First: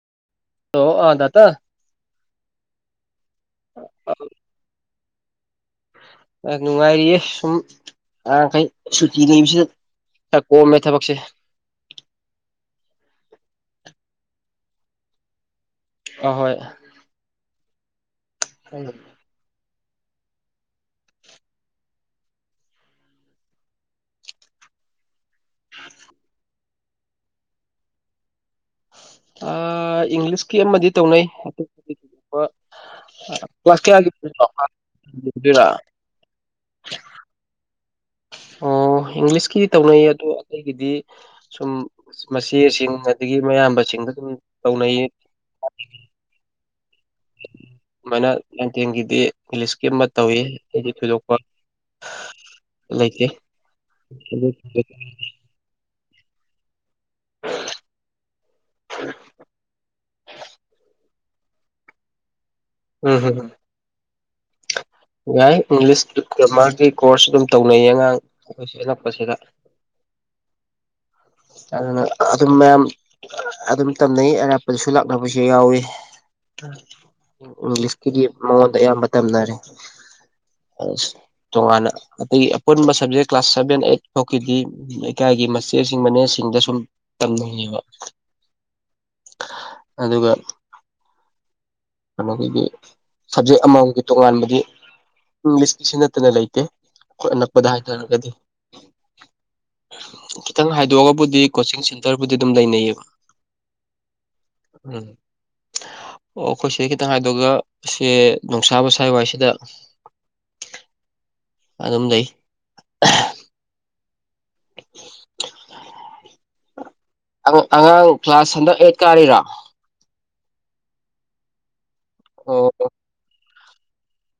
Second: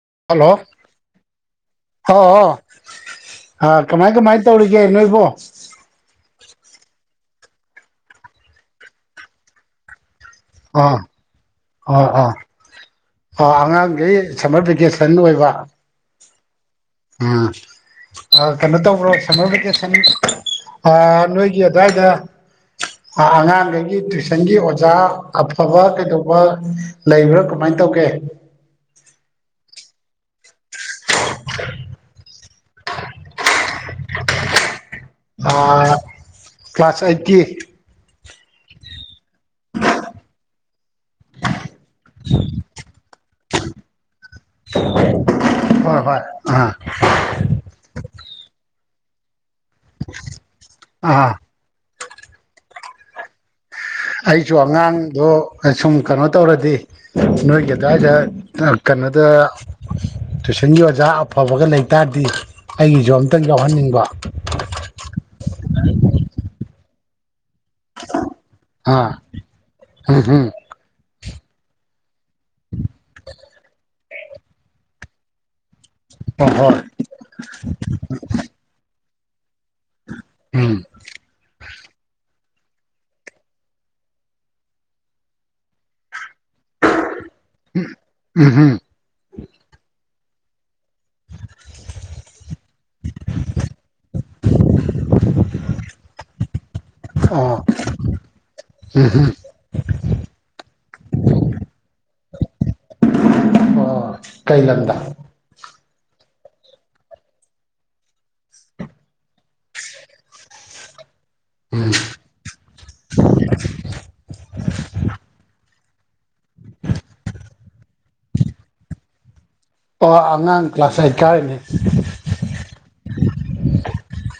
[unintelligible] ꯍꯥꯎ ꯍꯥꯎ ꯑꯥ ꯀꯃꯥꯏ ꯀꯃꯥꯏ ꯇꯧꯔꯤꯒꯦ ꯅꯣꯏꯕꯣ ꯑ‌ ꯅꯨꯡꯉꯥꯏꯔꯤꯌꯦ ꯁꯨꯝ ꯑ ꯀꯩ ꯁꯨꯇꯤ ꯂꯩꯕꯁꯦ ꯈꯔ ꯀꯣꯝꯃꯦ ꯑꯥ ꯊꯕꯛ ꯁꯦ ꯑꯥ ꯑꯥ ꯑꯥ ꯑꯉꯥꯡ ꯒꯩ ꯁꯥꯝꯃꯔ ꯚꯦꯀꯦꯁꯟ ꯑꯣꯏꯕ ꯑ ꯍꯣꯏ ꯎꯝ ꯑꯥ ꯀꯩꯅꯣ ꯇꯧꯕ꯭ꯔꫭ ꯁꯥꯃꯔ ꯚꯦꯀꯦ ꯁꯟ ꯑꯥ ꯅꯣꯏꯒꯤ ꯑꯗ꯭ꯋꯥꯏꯗ ꯑꯥ ꯑꯉꯥꯡꯒꯩꯒꯤ ꯇꯨꯏꯁꯟꯒꯤ ꯑꯣꯖꯥ ꯑꯐꯕ ꯀꯩꯗꯧꯕ ꯂꯩꯕ꯭ꯔ ꯀꯝꯃꯥꯏ ꯇꯧꯒꯦ ꯑꯥ ꯏꯪꯂꯤꯁꯀꯤ ꯑꯃꯗꯤ ꯇꯧꯅꯩ [unintelligible] ꯍꫭꯏ ꯀ꯭ꯂꯥꯁ ꯀꯌꯥꯒꯤ [unintelligible] ꯑꯥ ꯀ꯭ꯂꯥꯁ ꯑꯥꯏꯠꯀꯤ ꯑꯣ ꯏꯪꯂꯤꯁꯀꯤ ꯇꯧꯅꯩꯌꯦ ꯑꯗꯣ ꯑꯩꯒꯤꯗꯤ ꯁꯨꯝ ꯃꯆꯦꯁꯤꯡ ꯑꯗꯒꯤ ꯃꯌꯥꯝꯕꯁꯤꯡꯗ ꯑꯗꯨꯝ ꯇꯧꯅꯩꯌꯦ [inaudible] ꯍꯣꯏ ꯍꯣꯏ [unintelligible] ꯑꯗꯨꯃꯥꯏꯅ ꯅꯥꯏꯟ ꯇꯦꯟꯒꯤꯗꯤ ꯀꯣꯂꯦꯖꯀꯤ ꯑꯃ ꯇꯧꯋꯤ [unintelligible] ꯑꯥ ꯊꯣꯏꯗꯣꯛꯄ ꯂꯩꯇꯦ ꯑꯩꯖꯨ ꯑꯉꯥꯡꯗꯣ ꯁꯨꯝ ꯀꯅꯣ ꯇꯧꯔꯗꯤ ꯅꯣꯏꯒꯤ ꯑꯗ꯭ꯋꯥꯏꯗ ꯀꯅꯣꯗ ꯇꯨꯏꯁꯟꯒꯤ ꯑꯣꯖꯥ ꯑꯐꯕꯒ ꯂꯩꯇꯥꯔꯗꯤ ꯑꯩꯒꯤꯖꯨ ꯎꯝ ꯑꯝꯇꯪ ꯎꯝ ꯌꯥꯎꯍꯟꯅꯤꯡꯕ ꯌꯥꯏ ꯏꯪꯂꯤꯁ [unintelligible] ꯒ꯭ꯔꯃꯥꯔꯒꯤ ꯀꯣꯔꯁꯇꯨ ꯇꯧꯅꯩꯌꯦ ꯑꯉꯥꯡ ꯑꯈꯣꯏꯁꯤ ꯑꯥ ꯑꯅꯛꯄꯁꯤꯗ ꯎꯝ ꯍꯝ ꯑꯗꯨꯅ ꯑꯗꯨꯝ ꯃꯌꯥꯝ ꯑꯗꯨꯝ ꯇꯝꯅꯩ ꯑꯔꯥꯞꯄꯗꯁꯨ ꯂꯥꯛꯅꯕꯁꯨ ꯌꯥꯎꯋꯤ ꯍꯣꯏ ꯍꯣꯏ ꯏꯪꯂꯤꯁꯀꯤꯗꯤ ꯃꯉꯣꯟꯗ ꯑꯌꯥꯝꯕ ꯇꯝꯅꯔꯦ ꯎꯝ ꯑꯁ ꯇꯣꯉꯥꯟꯅ ꯑꯇꯩ ꯑꯄꯨꯟꯕ ꯁꯕꯖꯦꯛ ꯀ꯭ꯂꯥꯁ ꯁꯚꯦꯟ ꯑꯩ [unintelligible] ꯂꯩꯀꯥꯏꯒꯤ ꯃꯆꯦꯁꯤꯡ ꯃꯅꯦꯁꯤꯡꯗ ꯁꯨꯝ ꯇꯝꯅꯩꯌꯦꯕ ꯎꯝ ꯍꯝ ꯑꯗꯨꯒ ꯀꯅꯣꯒꯤꯗꯤ ꯁꯕꯖꯦꯛ ꯑꯃꯃꯝꯒꯤ ꯇꯣꯉꯥꯟꯕꯗꯤ ꯏꯪꯂꯤꯁꯀꯤꯁꯤ ꯅꯠꯇꯅ ꯂꯩꯇꯦ ꯑꯈꯣꯢ ꯑꯣ ꯑꯅꯛꯄꯗ ꯍꯥꯏꯇꯥꯔꯒꯗꯤ ꯈꯤꯇꯪ ꯍꯥꯏ ꯗꯣꯛꯑꯕꯨꯗꯤ ꯀꯣꯆꯤꯡ ꯁꯦꯟꯇꯔꯕꯨꯗꯤ ꯑꯗꯨꯝ ꯂꯩꯅꯩꯌꯦꯕ ꯑꯣ ꯀꯩ ꯂꯝꯗ ꯎꯝ ꯑꯣ ꯈꯣꯏ ꯁꯤꯗꯩ ꯈꯤꯇꯪ ꯍꯥꯏꯗꯣꯑꯒ ꯁꯦ ꯅꯣꯡꯁꯥꯕ ꯁ꯭ꯋꯥꯥꯏ ꯋꯥꯏꯁꯤꯗ ꯑꯗꯨꯝ ꯅꯩ [inaudible] ꯑ ꯑꯉꯥꯡ ꯀ꯭ꯂꯥꯁ ꯍꯟꯗꯛ ꯑꯩꯠ ꯀꯥꯔꯤꯔꫭ ꯑꯣ ꯑꯉꯥꯡ ꯀ꯭ꯂꯥꯁ ꯑꯥꯏꯠ ꯀꯥꯔꯤꯅꯤ [unintelligible]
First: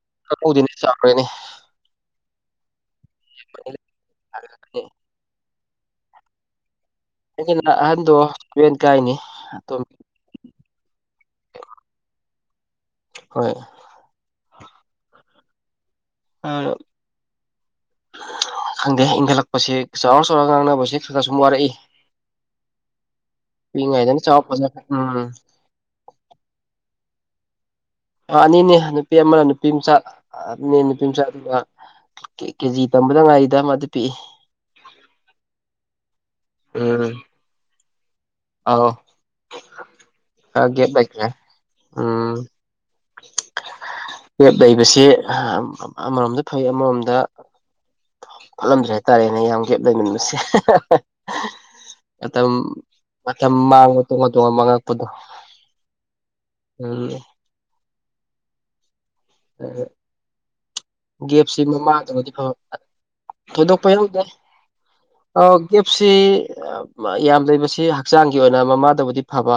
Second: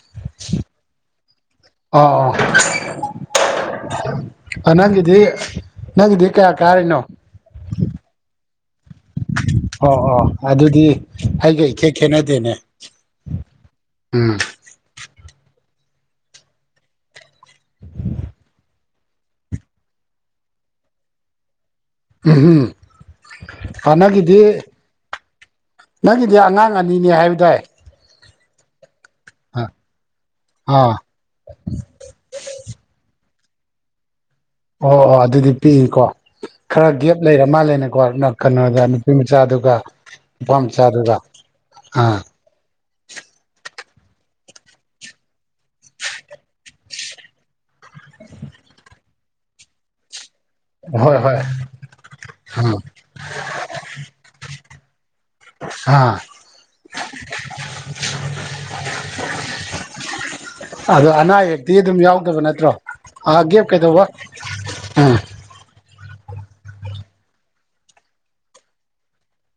[unintelligible] ꯑꯥꯎ [unintelligible] ꯅꯪꯒꯤꯗꯤ ꯅꯪꯒꯤꯗꯤ ꯀꯌꯥ ꯀꯥꯔꯤꯅꯣ [unintelligible] ꯀꯥꯏꯅꯦ ꯑꯣ ꯑꯣ ꯑꯗꯨꯗꯤ ꯑꯩꯒ ꯏꯈꯦꯠ ꯈꯦꯠꯅꯗꯦꯅꯦ ꯍꯣꯏ ꯎꯝ ꯑ ꯈꯪꯗꯦ ꯏꯪꯈꯠꯂꯛꯄꯁꯦ ꯆꯥꯎꯔ ꯆꯥꯎꯔꯒ ꯉꯥꯡꯅꯕꯁꯦ ꯈꯔ ꯈꯔ ꯁꯨꯝ ꯋꯥꯔꯏ [unintelligible] ꯑ ꯄꯤꯛꯏꯉꯩꯗꯅ ꯅꯪꯒꯤꯗꯤ ꯆꯥꯎꯔ ꯐꯖ ꯎꯝ ꯅꯪꯒꯤꯗꯤ ꯑꯉꯥꯡ ꯑꯅꯤꯅꯦ ꯍꯥꯏꯕꯗꯥꯏ ꯑꯅꯤꯅꯦ ꯅꯨ ꯄꯤ ꯑꯃꯅ ꯅꯨꯄꯤ ꯃꯆꯥ [unintelligible] ꯑꯥ ꯅꯨꯄꯤ ꯃꯆꯥ ꯑꯗꯨꯒ ꯀꯦꯖꯤ ꯇꯝꯕꯗ ꯉꯥꯏꯔꯤ [unintelligible] ꯑꯃꯗꯤ ꯄꯤꯏ ꯑꯣ ꯑꯣ ꯑꯗꯨꯗꯤ ꯄꯤꯏꯀꯣ ꯈꯔ ꯎꯝ ꯒꯦꯞ ꯂꯩꯔ ꯃꯥꯜꯂꯦꯅꯦꯀꯣ ꯅꯪ ꯀꯅꯣꯗ ꯑꯧ ꯅꯨꯄꯤ ꯃꯆꯥꯗꯨꯒ ꯅꯨꯄꯥ ꯈꯔ ꯒꯦꯞ ꯃꯆꯥꯗꯨꯒ ꯂꯩꯈ꯭ꯔꯦ ꯑꯥ ꯎꯝ [inaudible] ꯒꯦꯞ ꯂꯩꯕꯁꯤ [unintelligible] ꯑꯃꯔꯣꯝꯗ ꯐꯩ ꯑꯃꯔꯣꯝꯗ ꯐꯠꯂꯝꯗ꯭ꯔꯦ ꯍꯥꯏꯇꯥꯔꯦꯅꯦ ꯌꯥꯝ ꯒꯦꯞ ꯂꯩꯃꯟꯕꯁꯦ ꯍꯣꯏ ꯍꯣꯏ ꯃꯇꯝ ꯑꯥ ꯃꯇꯝ ꯃꯥꯡꯕ ꯇꯣꯉꯥꯟ ꯇꯣꯉꯥꯟ ꯃꯥꯡꯉꯛꯄꯗꯣ ꯍꯥꯥ ꯎꯝ ꯑꯗꯣ [inaudible] ꯑꯅꯥ ꯒꯦꯞꯁꯦ ꯑꯌꯦꯛꯇꯤ ꯑꯗꯨꯝ ꯃꯃꯥꯗꯕꯨꯗꯤ ꯌꯥꯎꯗꯕ ꯐꯕ ꯅꯠꯇ꯭ꯔꯣ ꯑꯥ ꯒꯦꯞ ꯊꯣꯏꯗꯣꯛꯄ ꯀꯩꯗꯧꯕ ꯌꯥꯎꯗꯦ ꯎꯝ ꯑꯧ ꯒꯦꯞ ꯁꯦ ꯌꯥꯝ ꯂꯩꯕꯁꯦ ꯍꯛꯆꯥꯡꯒꯤ ꯑꯣꯏꯅ ꯃꯃꯥꯗꯕꯨꯗꯤ ꯐꯕ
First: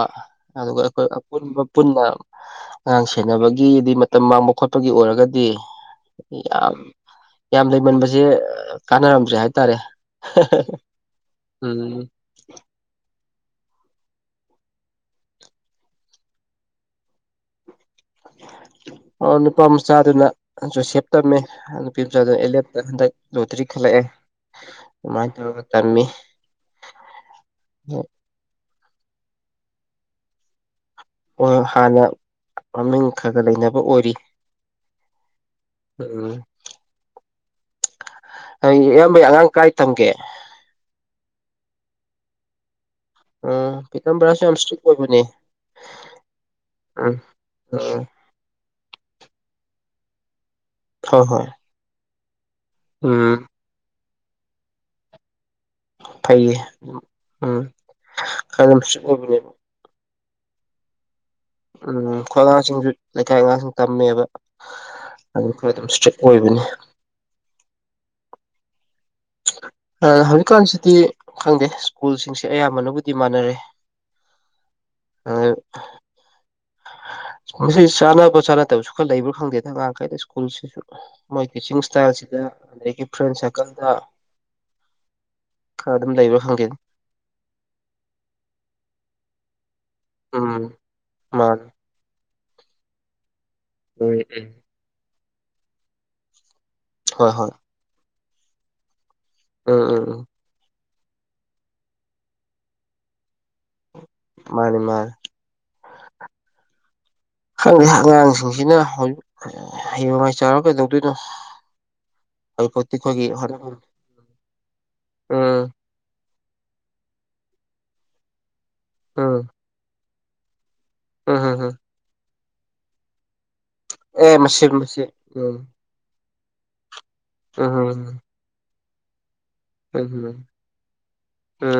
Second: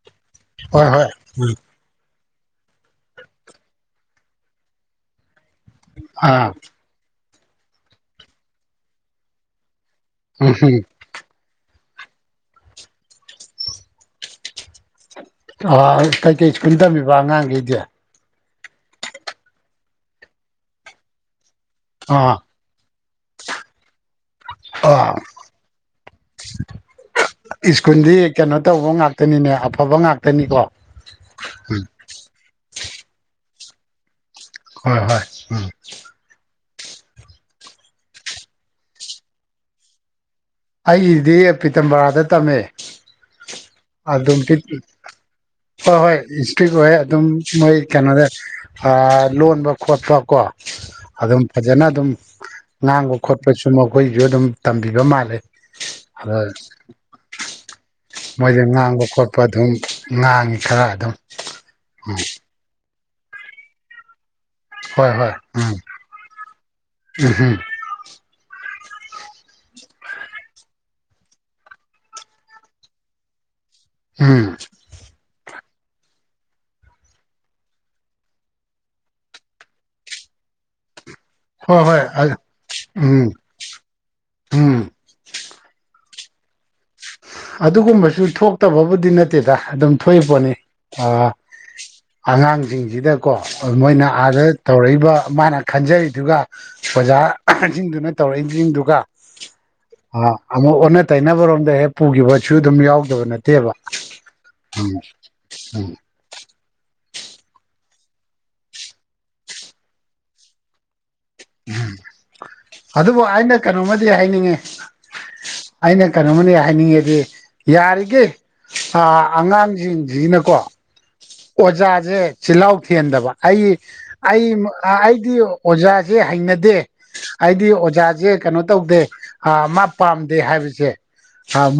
ꯑꯗꯨꯒ ꯍꯣꯏ ꯍꯣꯏ ꯑꯩꯈꯣꯏ ꯎꯝ ꯑꯄꯨꯟꯕ ꯄꯨꯟꯅ ꯑꯉꯥꯡ ꯁꯦꯟꯅꯕꯒꯤꯗꯤ ꯃꯇꯝ ꯃꯥꯡꯕ ꯈꯣꯠꯄꯒꯤ ꯑꯣꯏꯔꯒꯗꯤ ꯑꯥ ꯌꯥꯝ ꯌꯥꯝ ꯂꯩꯃꯟꯕꯖꯦ ꯀꯥꯟꯅꯔꯝꯗ꯭ꯔꯦ ꯍꯥꯏ ꯇꯥꯔꯦ ꯎꯝ [unintelligible] ꯎꯝ ꯑ ꯀꯩ ꯀꯩ ꯁ꯭ꯀꯨꯜ ꯇꯝꯃꯤꯕ ꯑꯉꯥꯡꯒꯩꯗꯤ ꯑꫭ ꯅꯨꯄꯥ ꯃꯆꯥꯗꯨꯅ ꯖꯣꯁꯦꯞ ꯇꯝꯃꯦ ꯅꯨꯄꯤ ꯑꯥ ꯃꯆꯥꯗꫭ ꯑꯦꯂꯦꯞꯇ ꯍꯟꯗꯛ ꯂꯣꯇꯔꯤ ꯈꯜꯂꯛꯑꯦ ꯑꯥ ꯑꯗꯨꯝꯃꯥꯏ ꯇꯧꯔꯒ ꯇꯝꯃꯤ [unintelligible] ꯁ꯭ꯀꯨꯗꯤ ꯀꯩꯅꯣ ꯇꯧꯕ ꯉꯥꯛꯇꯅꯤꯅꯦ ꯑꯐꯕ ꯉꯥꯛꯇꯅꯤꯀꯣ ꯍꯣꯏ ꯍꫭꯏ ꯍꯥꯟꯅ ꯃꯃꯤꯡ ꯈꯔ ꯈꯔ ꯂꯩꯅꯕ ꯑꯣꯏꯔꯤ ꯍꯣꯏ ꯍꯣꯏ ꯎꯝ ꯎꯝ [unintelligible] ꯏꯌꯥꯝꯕꯩ ꯑꯉꯥꯡ ꯀꯥꯏ ꯇꯝꯒꯦ ꯑꯩꯒꯤꯗꯤ ꯄꯤꯇꯝ ꯕꯔꯥꯗ ꯇꯝꯃꯦ ꯎꯝ ꯄꯤꯇꯝ ꯑꯗꯨꯝ ꯕꯔꯥꯁꯨ ꯌꯥꯝ ꯏꯁꯇ꯭ꯔꯤꯛ ꯑꯣꯏꯕꯅꯦ ꯍꯣꯏ ꯍꯣꯏ ꯏꯁꯇ꯭ꯔꯤꯛ ꯑꯣꯏꯌꯦ ꯎꯝ ꯑꯗꯨꯝ ꯃꯣꯏ ꯎꯝ ꯀꯩꯅꯣꯗ ꯑ ꯂꯣꯟꯕ ꯈꯣꯠꯄ ꯀꯣ ꯍꯣꯏ ꯑꯗꯨꯝ ꯍꯣꯏ ꯐꯖꯅ ꯑꯗꯨꯝ ꯉꯥꯡꯕ ꯎꯝ ꯈꯣꯠꯄꯁꯨꯃꯛ ꯃꫭꯏꯖꯨ ꯑꯗꯨꯝ ꯇꯝꯕꯤꯕ ꯃꯥꯜꯂꯦ ꯑꯗ ꯐꯩꯌꯦ ꯑꯗꯨꯝ ꯎꯝ ꯃꯣꯏꯗ ꯈꯔ ꯑꯗꯨꯝ ꯉꯥꯡꯕ ꯏꯁꯇ꯭ꯔꯤꯛ ꯈꫭꯠꯄ ꯑꯣꯏꯕꯅꯦꯕ ꯑꯗꯨꯝ ꯉꯥꯡꯉꯤ ꯈꯔ ꯑꯗꯨꯝ ꯎꯝ ꯈꯣꯏ ꯑꯉꯥꯡꯁꯤꯡꯁꯨ ꯂꯩꯀꯥꯏ ꯑꯉꯥꯡꯁꯤꯡ ꯇꯝꯃꯦꯕ ꯍꯣꯏ ꯍꯣꯏ ꯑꯗꯨ ꯈꯔ ꯎꯝ ꯑꯗꯨꯝ ꯏꯁꯇ꯭ꯔꯤꯛ ꯑꯣꯏꯕꯅꯦ ꯎꯝ ꯑ ꯍꯧꯖꯤꯛꯀꯥꯟꯁꯤꯗꯤ ꯈꯪꯗꯦ ꯁ꯭ꯀꯨꯜꯁꯤꯡꯁꯦ ꯑꯌꯥꯝꯕꯅꯕꯨꯗꯤ ꯃꯥꯟꯅꯔꯦ ꯎꯝ [inaudible] ꯁ꯭ꯀꯨꯜꯁꯤ ꯆꯥꯟꯅꯕ ꯆꯥꯟꯅꯗꯕꯁꯨ ꯈꯔ ꯂꯩꯕ꯭ꯔ ꯈꯪꯗꯦꯗ ꯑꯉꯥꯡꯈꯩꯗ ꯁ꯭ꯀꯨꯜꯁꯤꯁꯨ ꯃꯣꯏ ꯇꯤꯆꯤꯡ ꯍꯣꯏ ꯍꯣꯏ ꯏꯁꯇꯥꯏꯜꯁꯤꯗ ꯑꯗꯒꯤ ꯎꯝ ꯐ꯭ꯔꯦꯟ ꯁꯥꯔꯀꯟꯗ ꯎꯝ ꯈꯔ ꯑꯗꯨꯝ ꯂꯩꯕ꯭ꯔ ꯈꯪꯗꯦꯗ ꯑꯗꯨꯒꯨꯝꯕꯁꯨ ꯊꯣꯛꯇꯕꯕꯨꯗꯤ ꯅꯠꯇꯦꯗ ꯑꯗꯨꯝ ꯊꯣꯏꯄꯣꯠꯅꯤ ꯎꯝ ꯑ ꯃꯥꯅꯤ ꯑꯉꯥꯡꯖꯤꯡꯖꯤꯗꯀꯣ ꯃꯣꯏꯅ ꯎꯝ ꯑꯥꯗ ꯎꯝ ꯇꯧꯔꯛꯏꯕ ꯃꯥꯅ ꯈꯟꯖꯔꯤꯗꯨꯒ ꯍꯣꯏ ꯍꯣꯏ ꯑꯣꯖꯥꯖꯤꯡꯗꯨꯅ ꯇꯧꯔꯏꯖꯤꯡꯗꯨꯒ ꯎꯝ ꯎꯝ ꯎꯝ ꯑ ꯑꯃꯨꯛ ꯑꯣꯟꯅ ꯇꯩꯅꯕꯔꯣꯝꯗ ꯍꯦꯛ ꯄꯨꯒꯤꯕꯁꯨ ꯑꯗꯨꯝ ꯌꯥꯎꯗꯕ ꯅꯠꯇꯦꯕ ꯃꯥꯅꯤ ꯃꯥꯅꯤ ꯎꯝ ꯈꯪꯗꯦ ꯑꯉꯥꯡꯁꯤꯡꯁꯤꯅ [unintelligible] ꯍꯩꯌꯦꯡ ꯋꯥꯢ ꯆꯥꯎꯔ ꯀꯩꯗꯧꯗꯣꯏꯅꯣ ꯍꯧꯖꯤꯛꯐꯥꯎꯗꯤ ꯑꯗꯨꯕꯨ ꯑꯩꯈꯣꯏꯒꯤ ꯑꯩꯅ ꯍꯣꯠꯅꯐꯝ ꯀꯩꯅꯣꯝꯃꯗꯤ ꯍꯥꯏꯅꯤꯡꯉꯦ ꯎꯝ ꯑꯩꯅ ꯀ ꯀꯩꯅꯣꯝꯃꯗꯤ ꯍꯥꯏꯅꯤꯡꯉꯦꯗꯤ ꯌꯥꯔꯤꯒꯩ ꯑꯥ ꯎꯝ ꯑꯉꯥꯡꯖꯤꯡꯖꯤꯅꯀꯣ ꯎꯝ ꯎꯝ ꯎꯝ ꯑꯣꯖꯥꯖꯦ ꯆꯤꯜꯍꯥꯎ ꯊꯤꯍꯟꯗꯕ ꯑꯩ ꯑꯦ ꯑꯩ ꯃꯁꯤ ꯃꯁꯤ ꯑꯩꯗꯤ ꯎꯝ ꯑꯣꯖꯥꯖꯦ ꯍꯩꯅꯗꯦ ꯍꯥꯏꯗꯤ ꯎꯝ ꯑꯣꯖꯥꯖꯦ ꯀꯅꯣ ꯇꯧꯗꯦ ꯑꯥ ꯃꯥ ꯄꯥꯝꯗꯦ ꯎꯝ ꯍꯥꯏꯕꯖꯦ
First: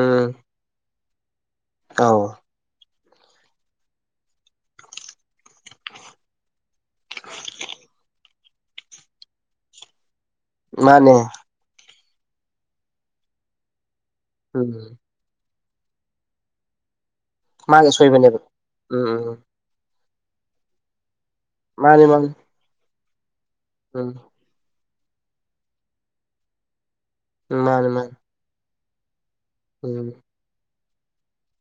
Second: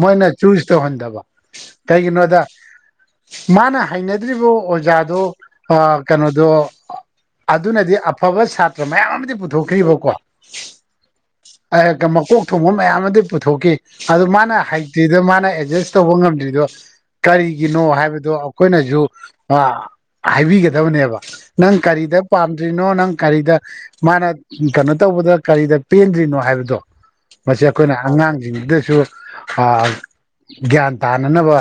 ꯃꯣꯏꯅ ꯆꯨꯁ ꯇꯧꯍꯟꯗꯕ ꯑꯧ ꯀꯩꯒꯤꯅꯣꯗ ꯃꯥꯅ ꯍꯩꯅ ꯗ꯭ꯔꯤꯕ ꯑꯣꯖꯥꯗꯣ ꯑ ꯀꯅꯣꯗꯣ ꯑꯗꯨꯅꯗꯤ ꯑ ꯑꯐꯕ ꯁꯥꯇ꯭ꯔ ꯃꯌꯥꯝ ꯑꯃꯗꯤ ꯄꯨꯊꯣꯛꯈ꯭ꯔꯤꯕꯀꯣ ꯃꯥꯅꯦ ꯃꯀꯣꯛ ꯊꯣꯡꯕ ꯃꯌꯥꯝ ꯑꯃꯗꯤ ꯄꯨꯊꯣꯛꯈꯤ ꯑꯗꯨ ꯃꯥꯅ ꯎꯝ ꯍꯩꯇ꯭ꯔꯤꯗꯣ ꯃꯥꯅ ꯑꯦꯖꯁ ꯇꯧꯕ ꯉꯝꯗ꯭ꯔꯤꯗꯣ ꯃꯥꯒꯤ ꯀꯔꯤꯒꯤꯅꯣ ꯍꯥꯏꯕꯗꯣ ꯑꯁꯣꯏꯕꯅꯦꯕ ꯑꯈꯣꯏꯅꯖꯨ ꯎꯝ ꯎꯝ ꯑ ꯍꯥꯏꯕꯤꯒꯗꯕꯅꯦꯕ ꯅꯪ ꯃꯥꯅꯤ ꯀꯔꯤꯗ ꯃꯥꯅꯤ ꯄꯥꯝꯗ꯭ꯔꯤꯅꯣ ꯅꯪ ꯀꯔꯤꯗ ꯎꯝ ꯃꯥꯅ ꯀꯅꯣ ꯇꯧꯕꯗꯣ ꯀꯔꯤꯗ ꯄꯦꯟꯗ꯭ꯔꯤꯅꯣ ꯍꯥꯏꯕꯗꯣ ꯃꯁꯤ ꯃꯥꯅꯤ ꯑꯈꯣꯏꯅ ꯃꯥꯅꯤ ꯑꯉꯥꯡꯖꯤꯡꯖꯤꯗꯁꯨ ꯑ ꯎꯝ ꯌꯥꯟ ꯇꯥꯅꯅꯕ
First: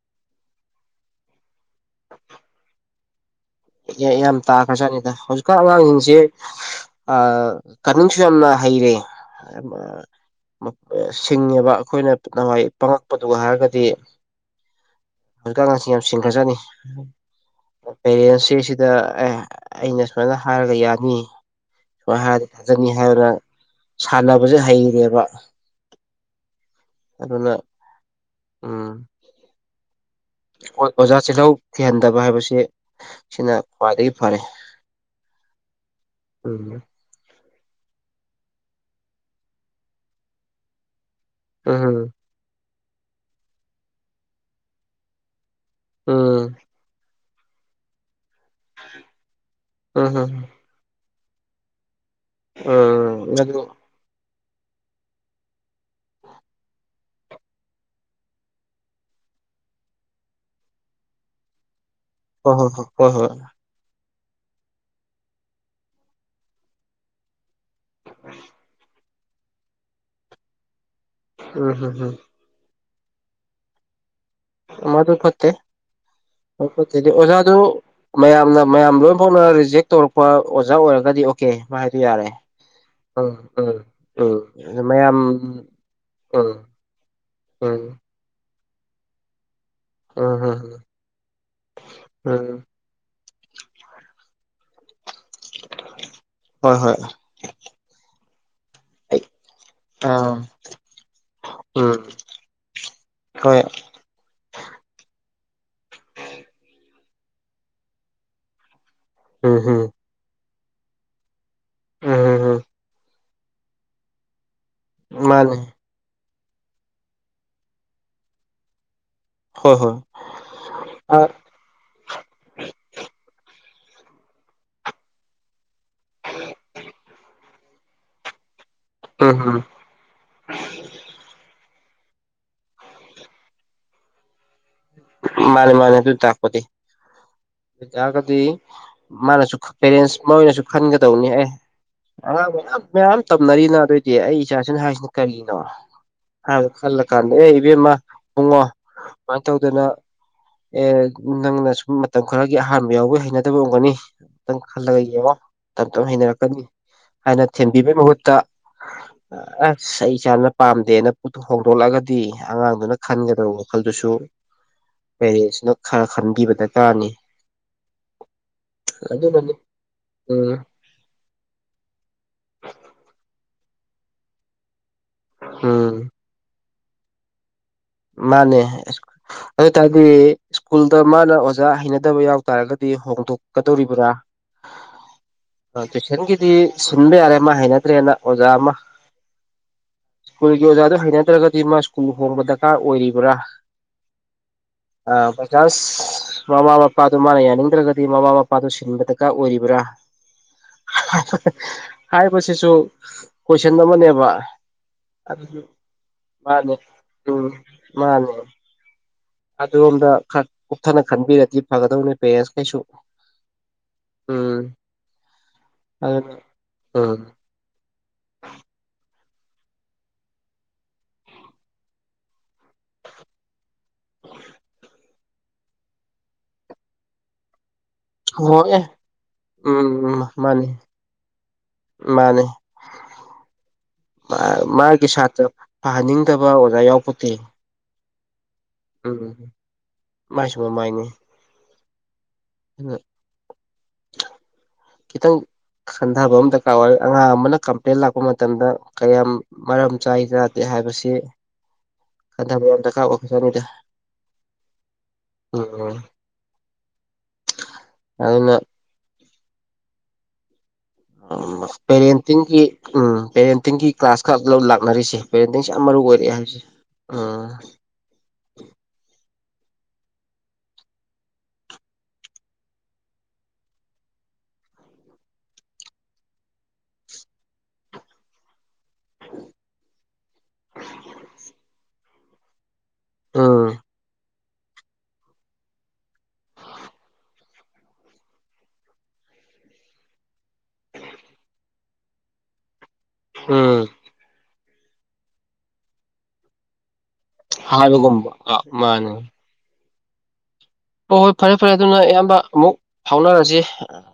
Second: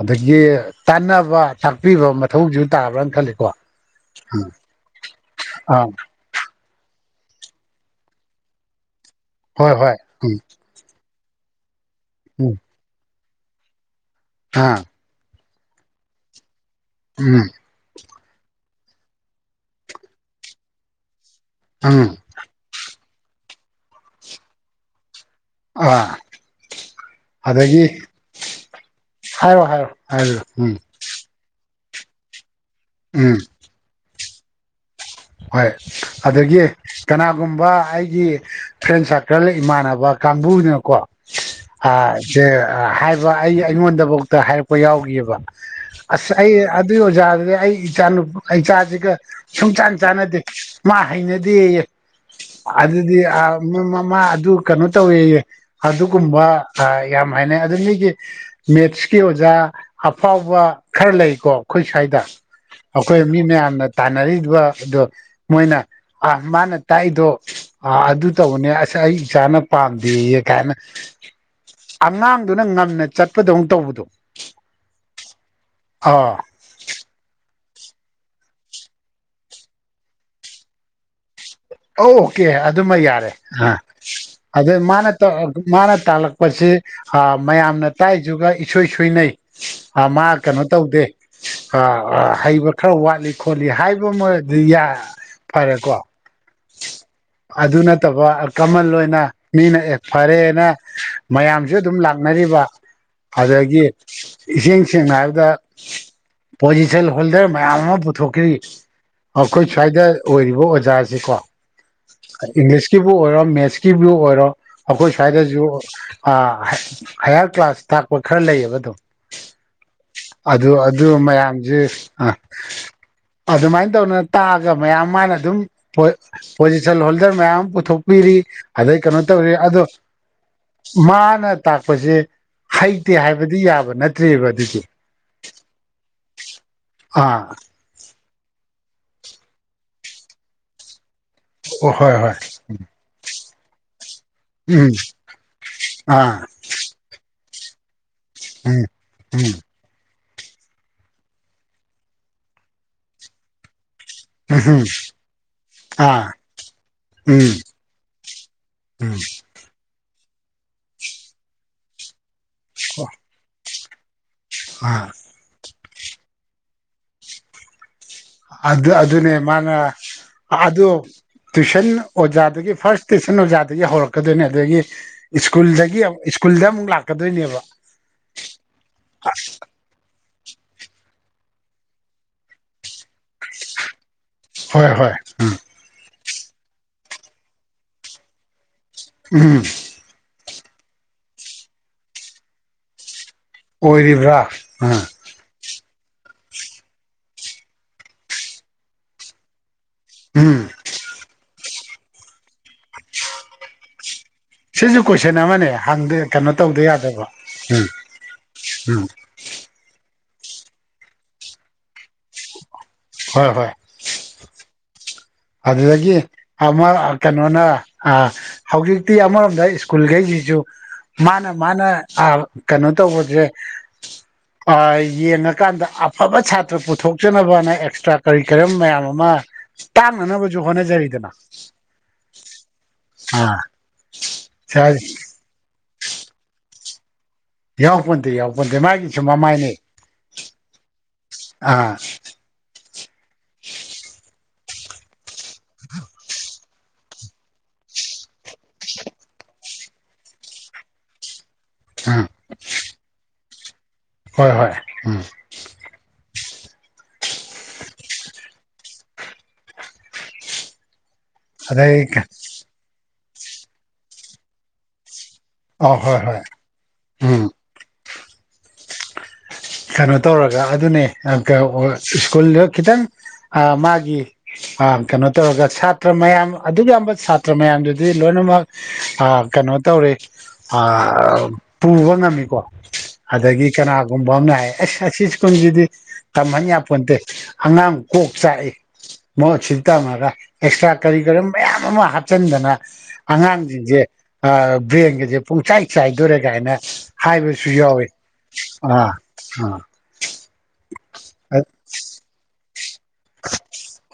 ꯑꯗꯒꯤ ꯇꯥꯟꯅꯕ ꯇꯥꯛꯄꯤꯕ ꯃꯊꯧꯖꯨ ꯇꯥꯕ꯭ꯔꯅ ꯈꯟꯂꯤꯀꫭ [unintelligible] ꯌꯥꯝ ꯇꯥꯈ꯭ꯔꯖꯥꯠꯅꯤꯗ ꯍꯧꯖꯤꯛꯀꯥꯟ ꯑꯥ ꯑꯉꯥꯡꯖꯤꯡꯖꯦ ꯑ ꯀꯅꯤꯡꯁꯨ ꯌꯥꯝꯅ ꯍꯩꯔꯦ ꯍꯣꯏ ꯍꯣꯏ ꯎꯝ [unintelligible] ꯁꯤꯡꯉꯦꯕ ꯑꯈꯣꯏꯅ ꯅꯋꯥꯏ ꯄꯪꯉꯛꯄꯗꯨꯒ ꯍꯥꯏꯔꯒꯗꯤ ꯍꯥꯥ ꯍꯧꯖꯤꯛꯀꯥꯟ ꯑꯉꯥꯡꯁꯤꯡ ꯌꯥꯝ ꯁꯤꯡꯈ꯭ꯔꯖꯥꯠꯅꯤ ꯎꯝ ꯄꯦꯔꯦꯟꯁ ꯁꯤꯗ ꯑꯦ ꯑꯩꯅ ꯁꯨꯃꯥꯏꯅ ꯍꯥꯏꯔꯒ ꯌꯥꯅꯤ ꯎꯝ ꯁꯨꯃꯥꯏꯅ ꯍꯥꯏꯔꯗꯤ ꯊꯥꯖꯅꯤ ꯍꯥꯏꯔ ꯁꯥꯟꯅꯕꯖꯦ ꯍꯩꯔꯦꯕ ꯑꯥ ꯑꯗꯨꯅ ꯑꯗꯒꯤ ꯎꯝ ꯍꯥꯏꯔꯣ ꯍꯥꯏꯔꯣ [unintelligible] ꯎꯝ ꯑꯣꯖꯥ ꯆꯤꯜꯍꯧ ꯊꯤꯍꯟꯗꯕ ꯍꯥꯏꯕꯁꯤ ꯎꯝ ꯁꯤꯅ ꯈ꯭ꯋꯥꯏꯗꯒꯤ ꯐꯔꯦ ꯍꯣꯏ ꯑꯗꯒꯤ ꯎꯝ ꯀꯅꯥ ꯒꯨꯝꯕ ꯑꯩꯒꯤ ꯐ꯭ꯔꯦꯟ ꯁꯥꯔꯀꯜ ꯏꯃꯥꯟꯅꯕ ꯀꯥꯡꯕꯨꯅꯀꯣ ꯎꯝ ꯑꯥ ꯁꯦ ꯍꯥꯏꯕ ꯑꯩ ꯑꯩꯉꯣꯟꯗꯕꫭꯛꯇ ꯍꯥꯏꯔꯛꯄ ꯌꯥꯎꯒꯤꯕ ꯑꯁ ꯑꯩ ꯎꯝ ꯑꯗꯨꯏ ꯑꯣꯖꯥꯗꯨꯗꯤ ꯑꯩ ꯏꯆꯥꯅꯨ ꯏꯆꯥꯖꯤꯒ ꯁꯨꯡꯆꯥꯟ ꯎꯝ ꯍꯝ ꯆꯥꯟꯅꯗꯦ ꯃꯥ ꯍꯩꯅꯗꯦꯌꯦ ꯑꯗꯨꯗꯤ ꯎꯝ ꯑꯗꯨ ꯑꯥ [unintelligible] ꯃꯃꯥ ꯗꯨ ꯀꯅꯣ ꯇꯧꯋꯦꯌꯦ ꯑꯗꯨꯒꯨꯝꯕ ꯌꯥꯝ ꯍꯥꯏꯅꯩ ꯑꯗꯨ ꯃꯤꯒꯤ ꯃꯦꯠꯁꯀꯤ ꯑꯣꯖꯥ ꯑꯐꯥꯎꯕ ꯈꯔ ꯂꯩꯀꯣ ꯑꯈꯣꯏ ꯁ꯭ꯋꯥꯏꯗ ꯍꯣꯏ ꯍꯣꯏ ꯍꯣꯏ ꯍꯣꯏ ꯑꯈꯣꯏ ꯃꯤ ꯍꯣꯏ ꯃꯌꯥꯝꯅ ꯇꯥꯟꯅꯔꯤꯗꯨꯒ ꯑꯗꯣ ꯃꯣꯏꯅ ꯑ ꯃꯥꯅ ꯇꯥꯛꯏꯗꯣ ꯑꯥ ꯑꯗꯨ ꯇꯧꯕꯅꯦ ꯑꯁ ꯑꯩ ꯏꯆꯥꯅ ꯄꯥꯝꯗꯦꯌꯦ ꯀꯥꯏꯅ ꯎꯝ ꯍꯝ ꯍꯝ ꯑꯉꯥꯡꯗꯨꯅ ꯉꯝꯅ ꯆꯠꯄꯗꯧ ꯇꯧꯕꯗꯣ ꯃꯗꯨ ꯐꯠꯇꯦ ꯑꯥ ꯃꯗꯨ ꯐꯠꯇꯦꯗꯤ ꯑꯣꯖꯥ ꯅꯪ ꯃꯌꯥꯝꯅ ꯃꯌꯥꯝ ꯂꯣꯏꯝ ꯐꯥꯎꯅ ꯔꯤꯖꯦꯛ ꯇꯧꯔꯛꯄ ꯑꯣꯖꯥ ꯑꯣꯏꯔꯒꯗꯤ ꯑꫭ ꯑꯣꯀꯦ ꯑꯗꯨꯃ ꯌꯥꯔꯦ ꯑꯥ ꯎꯝ ꯎꯝ ꯑꯗꯨ ꯃꯥꯅ ꯃꯌꯥꯝ [unintelligible] ꯃꯥꯅ ꯇꯥꯂꯛ ꯎꯝ ꯄꯁꯦ ꯑ ꯎꯝ ꯃꯌꯥꯝꯅ ꯇꯥꯛꯏꯗꯨꯒ ꯏꯁꯣꯏ ꯁꯣꯏꯅꯩ ꯑꯥ ꯃꯥ ꯎꯝ ꯎꯝ ꯀꯅꯣ ꯇꯧꯗꯦ ꯑ ꯎꯝ ꯍꯩꯕ ꯈꯔ ꯋꯥꯠꯂꯤ ꯈꯣꯠꯂꯤ ꯍꯥꯏꯕꯃꯗꯤ ꯌꯥ ꯐꯔꯦꯀꯣ ꯍꯣꯏ ꯍꯣꯏ ꯑꯗꯨ ꯅꯠꯇꯕ ꯀꯃꯜ ꯑꯣꯏꯅ ꯑꯩ ꯃꯤꯅ ꯑꯦ ꯑꯥ ꯐꯔꯦꯅ ꯃꯌꯥꯝꯁꯨ ꯑꯗꯨꯝ ꯎꯝ ꯂꯥꯛꯅꯔꯤꯕ ꯍꯣꯏ ꯑꯗꯒꯤ ꯏꯁꯦꯡ ꯁꯦꯡꯅ ꯍꯥꯏꯕꯗ ꯄꯣꯖꯤꯁꯟ ꯍꯣꯜꯗꯔ ꯃꯌꯥꯝ ꯑꯃ ꯄꯨꯊꯣꯛꯈꯤ ꯎꯝ ꯑꯈꯣꯏ ꯍꯝ ꯁ꯭ꯋꯥꯏꯗ ꯑꯣꯏꯔꯤ [unintelligible] ꯑꯣꯖꯥꯖꯤꯀꯣ ꯎꯝ ꯍꯝ ꯍꯝ ꯏꯪꯂꯤꯁꯀꯤꯕꯨ ꯑꯣꯏꯔꯣ ꯃꯦꯠꯁꯀꯤꯕꯨ ꯑꯣꯏꯔꯣ ꯑꯈꯣꯏ ꯃꯥꯅꯦ ꯁ꯭ꯋꯥꯏꯗꯁꯨ ꯍꯥꯏꯌꯥꯔ ꯀ꯭ꯂꯥꯁ ꯇꯥꯛꯄ ꯈꯔ ꯂꯩꯌꯦꯕ ꯑꯗꯨꯝ ꯍꯣꯏ ꯍꯣꯏ ꯑꯗꯨ ꯑꯗꯨ ꯑꯥ ꯃꯌꯥꯝꯖꯦ ꯑ ꯑꯗꯨꯃꯥꯏꯟ ꯇꯧꯅ ꯇꯥꯑꯒ ꯃꯌꯥꯝ ꯃꯥꯅ ꯑꯗꯨꯝ ꯄꫭ ꯄꯣꯖꯤꯁꯜ ꯍꯣꯜꯗꯔ ꯃꯌꯥꯝ ꯄꯨꯊꯣꯛꯄꯤꯔꯤ ꯑꯗꯩ ꯀꯅꯣ ꯎꯝ ꯇꯧꯋꯤ ꯍꯝ ꯑꯗꯣ ꯃꯥꯅ ꯇꯥꯛꯄꯖꯦ ꯍꯩꯇꯦ ꯍꯥꯏꯕꯗꯤ ꯌꯥꯕ ꯅꯠꯇ꯭ꯔꯤꯕ ꯃꯥꯅꯦ ꯃꯥꯅꯦ ꯑꯗꯨꯅ ꯇꯥꯛꯄꯗꯤ ꯑꯥ ꯑꯗꯨꯏꯇꯥꯔꯒꯗꯤ ꯃꯥꯅꯁꯨ [unintelligible] ꯄꯦꯔꯦꯟꯁ ꯃꯣꯏꯅꯁꯨ ꯈꯟꯒꯗꯧꯅꯦ ꯑꯦ ꯑꯣ ꯍꯣꯏ ꯍꯣꯏ ꯑꯉꯥꯡ ꯃꯌꯥꯝ ꯃꯌꯥꯝ ꯇꯝꯅꯔꯤꯅ ꯑꯗꯨꯏꯗꯤ ꯑꯩ ꯏꯆꯥꯁꯤꯅ ꯎꯝ ꯍꯥꯏꯔꯤꯁꯤꯅ ꯀꯔꯤꯅꯣ ꯑꯥ ꯍꯥꯢꯕꯗꯣ ꯈꯜꯂ ꯀꯥꯟꯗ ꯍꯦ ꯏꯕꯦꯝꯃ ꯎꯝ ꯁꯨꯃꯥꯏ ꯎꯝ ꯇꯧꯗꯅ ꯑꯦ ꯅꯪꯅ ꯁꯨꯝ ꯃꯇꯝ ꯈꯔꯒꯤ ꯑꯍꯥꯟꯕ ꯌꯥꯎꯕꯒꯤ ꯍꯩꯅꯗꯕ ꯑꯣꯏꯔꯝꯒꯅꯤ ꯇꯪ ꯎꯝ ꯈꯜꯂꯒ ꯌꯦꯡꯉꯣ ꯇꯞ ꯇꯞꯅ ꯑꯥ ꯍꯩꯅꯔꯛꯀꯅꯤ ꯍꯥꯏꯅ ꯎꯝ ꯊꯦꯝꯕꯤꯕꯩ ꯃꯍꯨꯠꯇ ꯎꯝ [inaudible] [unintelligible] ꯑꯩ ꯏꯆꯥꯅ ꯄꯥꯝꯗꯦꯅ [unintelligible] ꯍꯣꯡꯗꯣꯛꯂꯒꯗꯤ ꯑꯉꯥꯡꯗꯨꯅ ꯈꯟꯒꯗꯕ ꯋꯥꯈꯜꯗꯨꯁꯨ ꯑꯥ ꯄꯦꯔꯦꯟꯁꯅ ꯈꯔ ꯈꯟꯕꯤꯕ ꯗꯔꯀꯥꯔꯅꯤ ꯑꯗꯨ ꯑꯗꯨꯅꯦ ꯑꯗꯨꯅꯅꯤ ꯃꯥꯅ ꯎꯝ ꯑꯥꯗꯨ ꯇꯨꯏꯁꯟ ꯑꯣꯖꯥꯗꯒꯤ ꯐꯥꯔꯁ ꯇꯨꯏꯁꯟ ꯑꯣꯖꯥ ꯗꯒꯤ ꯍꯧꯔꯛꯀꯗꯣꯏꯅꯦ ꯑꯗꯒꯤ ꯎꯝ ꯁ꯭ꯀꯨꯜꯗꯒꯤ [unintelligible] ꯁ꯭ꯀꯨꯜꯗ ꯑꯃꯨꯛ ꯂꯥꯛꯀꯗꯣꯏꯅꯦꯕ ꯃꯥꯅꯦ ꯑꯗꯨꯇꯥꯔꯗꯤ ꯁ꯭ꯀꯨꯜꯗ ꯃꯥꯅ ꯑꯣꯖꯥ ꯍꯩꯅꯗꯕ ꯌꯥꯎ ꯇꯥꯔꯒ ꯗꯤ ꯍꯣꯡꯗꯣꯛꯀꯗꯧꯔꯤꯕ꯭ꯔ ꯍꯣꯏ ꯍꯣꯏ ꯇꯨꯢꯁꯟꯒꯤ ꯗꯤ ꯁꯤꯟꯕ ꯌꯥꯔꯦ ꯃꯥ ꯍꯩꯅꯗ꯭ꯔꯦꯅ ꯑꯣꯖꯥ ꯑꯃ ꯎꯝ ꯁ꯭ꯀꯨꯜꯒꯤ ꯑꯣꯖꯥꯗꯣ ꯍꯩꯅꯗ꯭ꯔꯒꯗꯤ ꯃꯥ ꯁ꯭ꯀꯨꯜ ꯍꯣꯡꯕ ꯗꯔꯀꯥꯔ ꯑꯣꯏꯔꯤꯕ꯭ꯔ ꯑꯣꯏꯔꯤꯕ꯭ꯔ ꯑ [unintelligible] ꯃꯃꯥ ꯃꯄꯥꯗꯨ ꯃꯥꯅ ꯌꯥꯅꯤꯡꯗ꯭ꯔꯒꯗꯤ ꯃꯃꯥ ꯃꯄꯥꯗꯨ ꯁꯤꯟꯕ ꯗꯔꯀꯥꯔ ꯑꯣꯏꯔꯤꯕ꯭ꯔꯥ ꯎꯝ [unintelligible] ꯍꯥꯏꯕꯁꯤꯁꯨ ꯀꯣꯏꯁꯟ ꯑꯃꯅꯦꯕ ꯁꯤꯖꯨ ꯀꯣꯏꯁꯟ ꯑꯗꯨ ꯑꯃꯅꯦ ꯍꯪꯗ ꯀꯩꯅꯣ ꯃꯥꯅꯦ ꯇꯧꯗ ꯌꯥꯗꯕ꯭ꯔꫭ ꯎꯝ ꯃꯥꯅꯦ ꯑꯗꫭꯝ ꯗ ꯈꯔ ꯀꯨꯞꯊꯅ ꯈꯟꯕꯤꯔꯗꯤ ꯐꯒꯗꯧꯅꯦ ꯄꯦꯔꯦꯟꯁ ꯀꯩꯁꯨ ꯍꯣꯏ ꯍꯣꯏ ꯎꯝ ꯑꯗꯨꯗꯒꯤ ꯑꯗꯨꯅ ꯑꯃ ꯎꯝ ꯀꯅꯣꯅ ꯑꯥ ꯍꯧꯖꯤꯛꯇꯤ ꯑꯃꯔꯣꯝꯗ ꯁ꯭ꯀꯨꯜꯒꯩꯖꯤꯖꯨ ꯃꯥꯅ ꯃꯥꯅ ꯑꯥ ꯀꯅꯣ ꯇꯧꯕꯖꯦ ꯑ ꯌꯦꯡꯉꯀꯥꯟꯗ ꯑꯐꯕ ꯁꯥꯇ꯭ꯔ ꯄꯨꯊꯣꯛꯆꯅꯕꯅ ꯇ꯭ꯔꯥ ꯍꯣꯏ ꯀꯔꯤꯀꯔꯝ ꯑꯦ ꯃꯌꯥꯝ ꯑꯃ ꯎꯝ ꯇꯥꯛꯅꯅꯕꯖꯨ ꯃꯥꯅꯤ ꯍꯣꯠꯅꯖꯔꯤꯗꯅ ꯃꯥꯅꯤ ꯑ [unintelligible] ꯃꯥꯒꯤ ꯁꯥꯇ꯭ꯔ ꯐꯍꯟꯅꯤꯡꯗꯕ ꯑꯣꯖꯥ ꯌꯥꯎ ꯌꯥꯎꯄꯣꯟꯇꯦ ꯌꯥꯎꯄꯣꯟꯇꯦ ꯃꯥꯒꯤꯁꯨ ꯎꯝ ꯃꯃꯥꯏꯅꯦ ꯃꯥꯏꯁꯨ ꯃꯃꯥꯏꯅꯤ ꯑꯥ ꯈꯤꯇꯪ ꯈꯟꯗꯕ ꯑꯃ ꯗꯔꯀꯥꯔ ꯑꯣꯏ ꯑꯉꯥꯡ ꯑꯃꯅ ꯀꯝꯄ꯭ꯂꯦꯟ ꯂꯥꯛꯄ ꯃꯇꯝꯗ ꯀꯌꯥꯝ ꯃꯔꯝ ꯆꯥꯏ ꯆꯥꯗꯦ ꯍꯥꯏꯕꯁꯤ ꯎꯝ ꯈꯟꯊꯕ ꯌꯥꯝ ꯗꯔꯀꯥꯔ ꯑꯣꯏꯕ ꯖꯥꯠꯅꯤꯗ ꯍꯣꯏ ꯍꯣꯏ ꯎꯝ ꯑꯗꯨꯅ ꯎꯝ ꯑꯗꯩ ꯄꯦꯔꯦꯟꯇꯤꯡꯒꯤ ꯎꯝ ꯄꯦꯔꯦꯟꯇꯤꯡꯒꯤ ꯀ꯭ꯂꯥꯁ ꯈꯛ ꯂꯧ ꯂꯥꯛꯅꯔꯤꯁꯦ ꯄꯦꯔꯦꯟꯇꯤꯡꯁꯦ ꯌꯥꯝ ꯑꯧ ꯃꯔꯨ ꯍꯣꯏ ꯑꯣꯏꯔꯑꯦ ꯍꯣꯏ ꯍꯥꯏꯕꯁꯦ ꯎꯝ [inaudible] ꯀꯅꯣ ꯇꯧꯔꯒ ꯑꯗꯨꯅꯦ [unintelligible] ꯁ꯭ꯀꯨꯜꯗ ꯈꯤꯇꯪ ꯑ ꯃꯥꯒꯤ ꯑ ꯀꯅꯣ ꯇꯧꯔꯒ ꯁꯥꯇ꯭ꯔ ꯃꯌꯥꯝ ꯑꯗꯨꯛ ꯌꯥꯝꯕ ꯁꯥꯇ꯭ꯔ ꯃꯌꯥꯝꯗꯨꯗꯤ ꯂꯣꯏꯅꯃꯛ ꯑꯥ ꯀꯅꯣ ꯇꯧꯔꯦ ꯑꯥ ꯄꯨꯕ ꯉꯝꯃꯤꯀꯣ ꯎꯝ ꯑꯗꯒꯤ ꯀꯅꯥ ꯒꯨꯝꯕꯅ ꯍꯥꯏ ꯑꯁ ꯑꯁꯤ ꯁ꯭ꯀꯨꯜꯖꯤꯗꯤ ꯇꯝꯍꯟ ꯌꯥꯄꯣꯟꯇꯦ ꯑꯉꯥꯡ ꯀꯣꯛ ꯆꯥꯛꯏ ꯃꯣꯏ ꯑꯁꯤꯗ ꯇꯝꯃꯒ ꯑꯦꯛꯁꯇ꯭ꯔꯥ ꯀꯔꯤ ꯀꯔꯝ ꯃꯌꯥꯝ ꯑꯃ ꯍꯥꯞꯆꯟꯗꯅ ꯎꯝ ꯑꯉꯥꯡꯖꯤꯡꯖꯦ ꯑ ꯕ꯭ꯔꯦꯟꯒꯖꯦ ꯄꯨꯡꯆꯥꯏ ꯆꯥꯏꯗꯣꯔꯦ ꯒꯥꯏꯅ ꯍꯥꯏꯕꯁꯨ ꯌꯥꯎꯋꯤ ꯑ ꯑ ꯍꫭ ꯍꯣꯏ ꯐꯔꯦ ꯐꯔꯦ ꯑꯗꯨꯅ ꯏꯌꯥꯝꯕ ꯑꯃꯨꯛ ꯐꯥꯎꯅꯔꯖꯤ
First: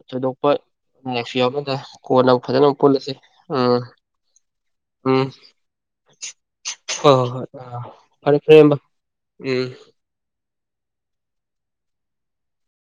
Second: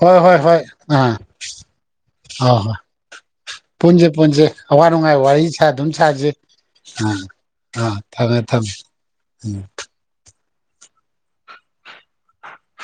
ꯍꯣꯏ ꯍꯣꯏ ꯊꯣꯏꯗꯣꯛꯄ ꯍꯣꯏ ꯑꯥ [unintelligible] ꯀꯣꯟꯅ ꯑꯃꯨꯛ ꯐꯖꯅꯃꯨꯛ ꯄꯨꯜꯂꯁꯤ ꯎꯝ ꯄꯨꯟꯖꯦ ꯄꯨꯟꯖꯦ ꯑꯋꯥ ꯅꯨꯡꯉꯥꯏ ꯎꯝ ꯋꯥꯔꯤ ꯁꯥꯗꯨꯝ ꯁꯥꯖꯦ ꯍꯣꯏ ꯍꯣꯏ ꯍꯣꯏ ꯑ ꯐꯔꯦ ꯐꯔꯦ ꯏꯌꯥꯝꯕ ꯎꯝ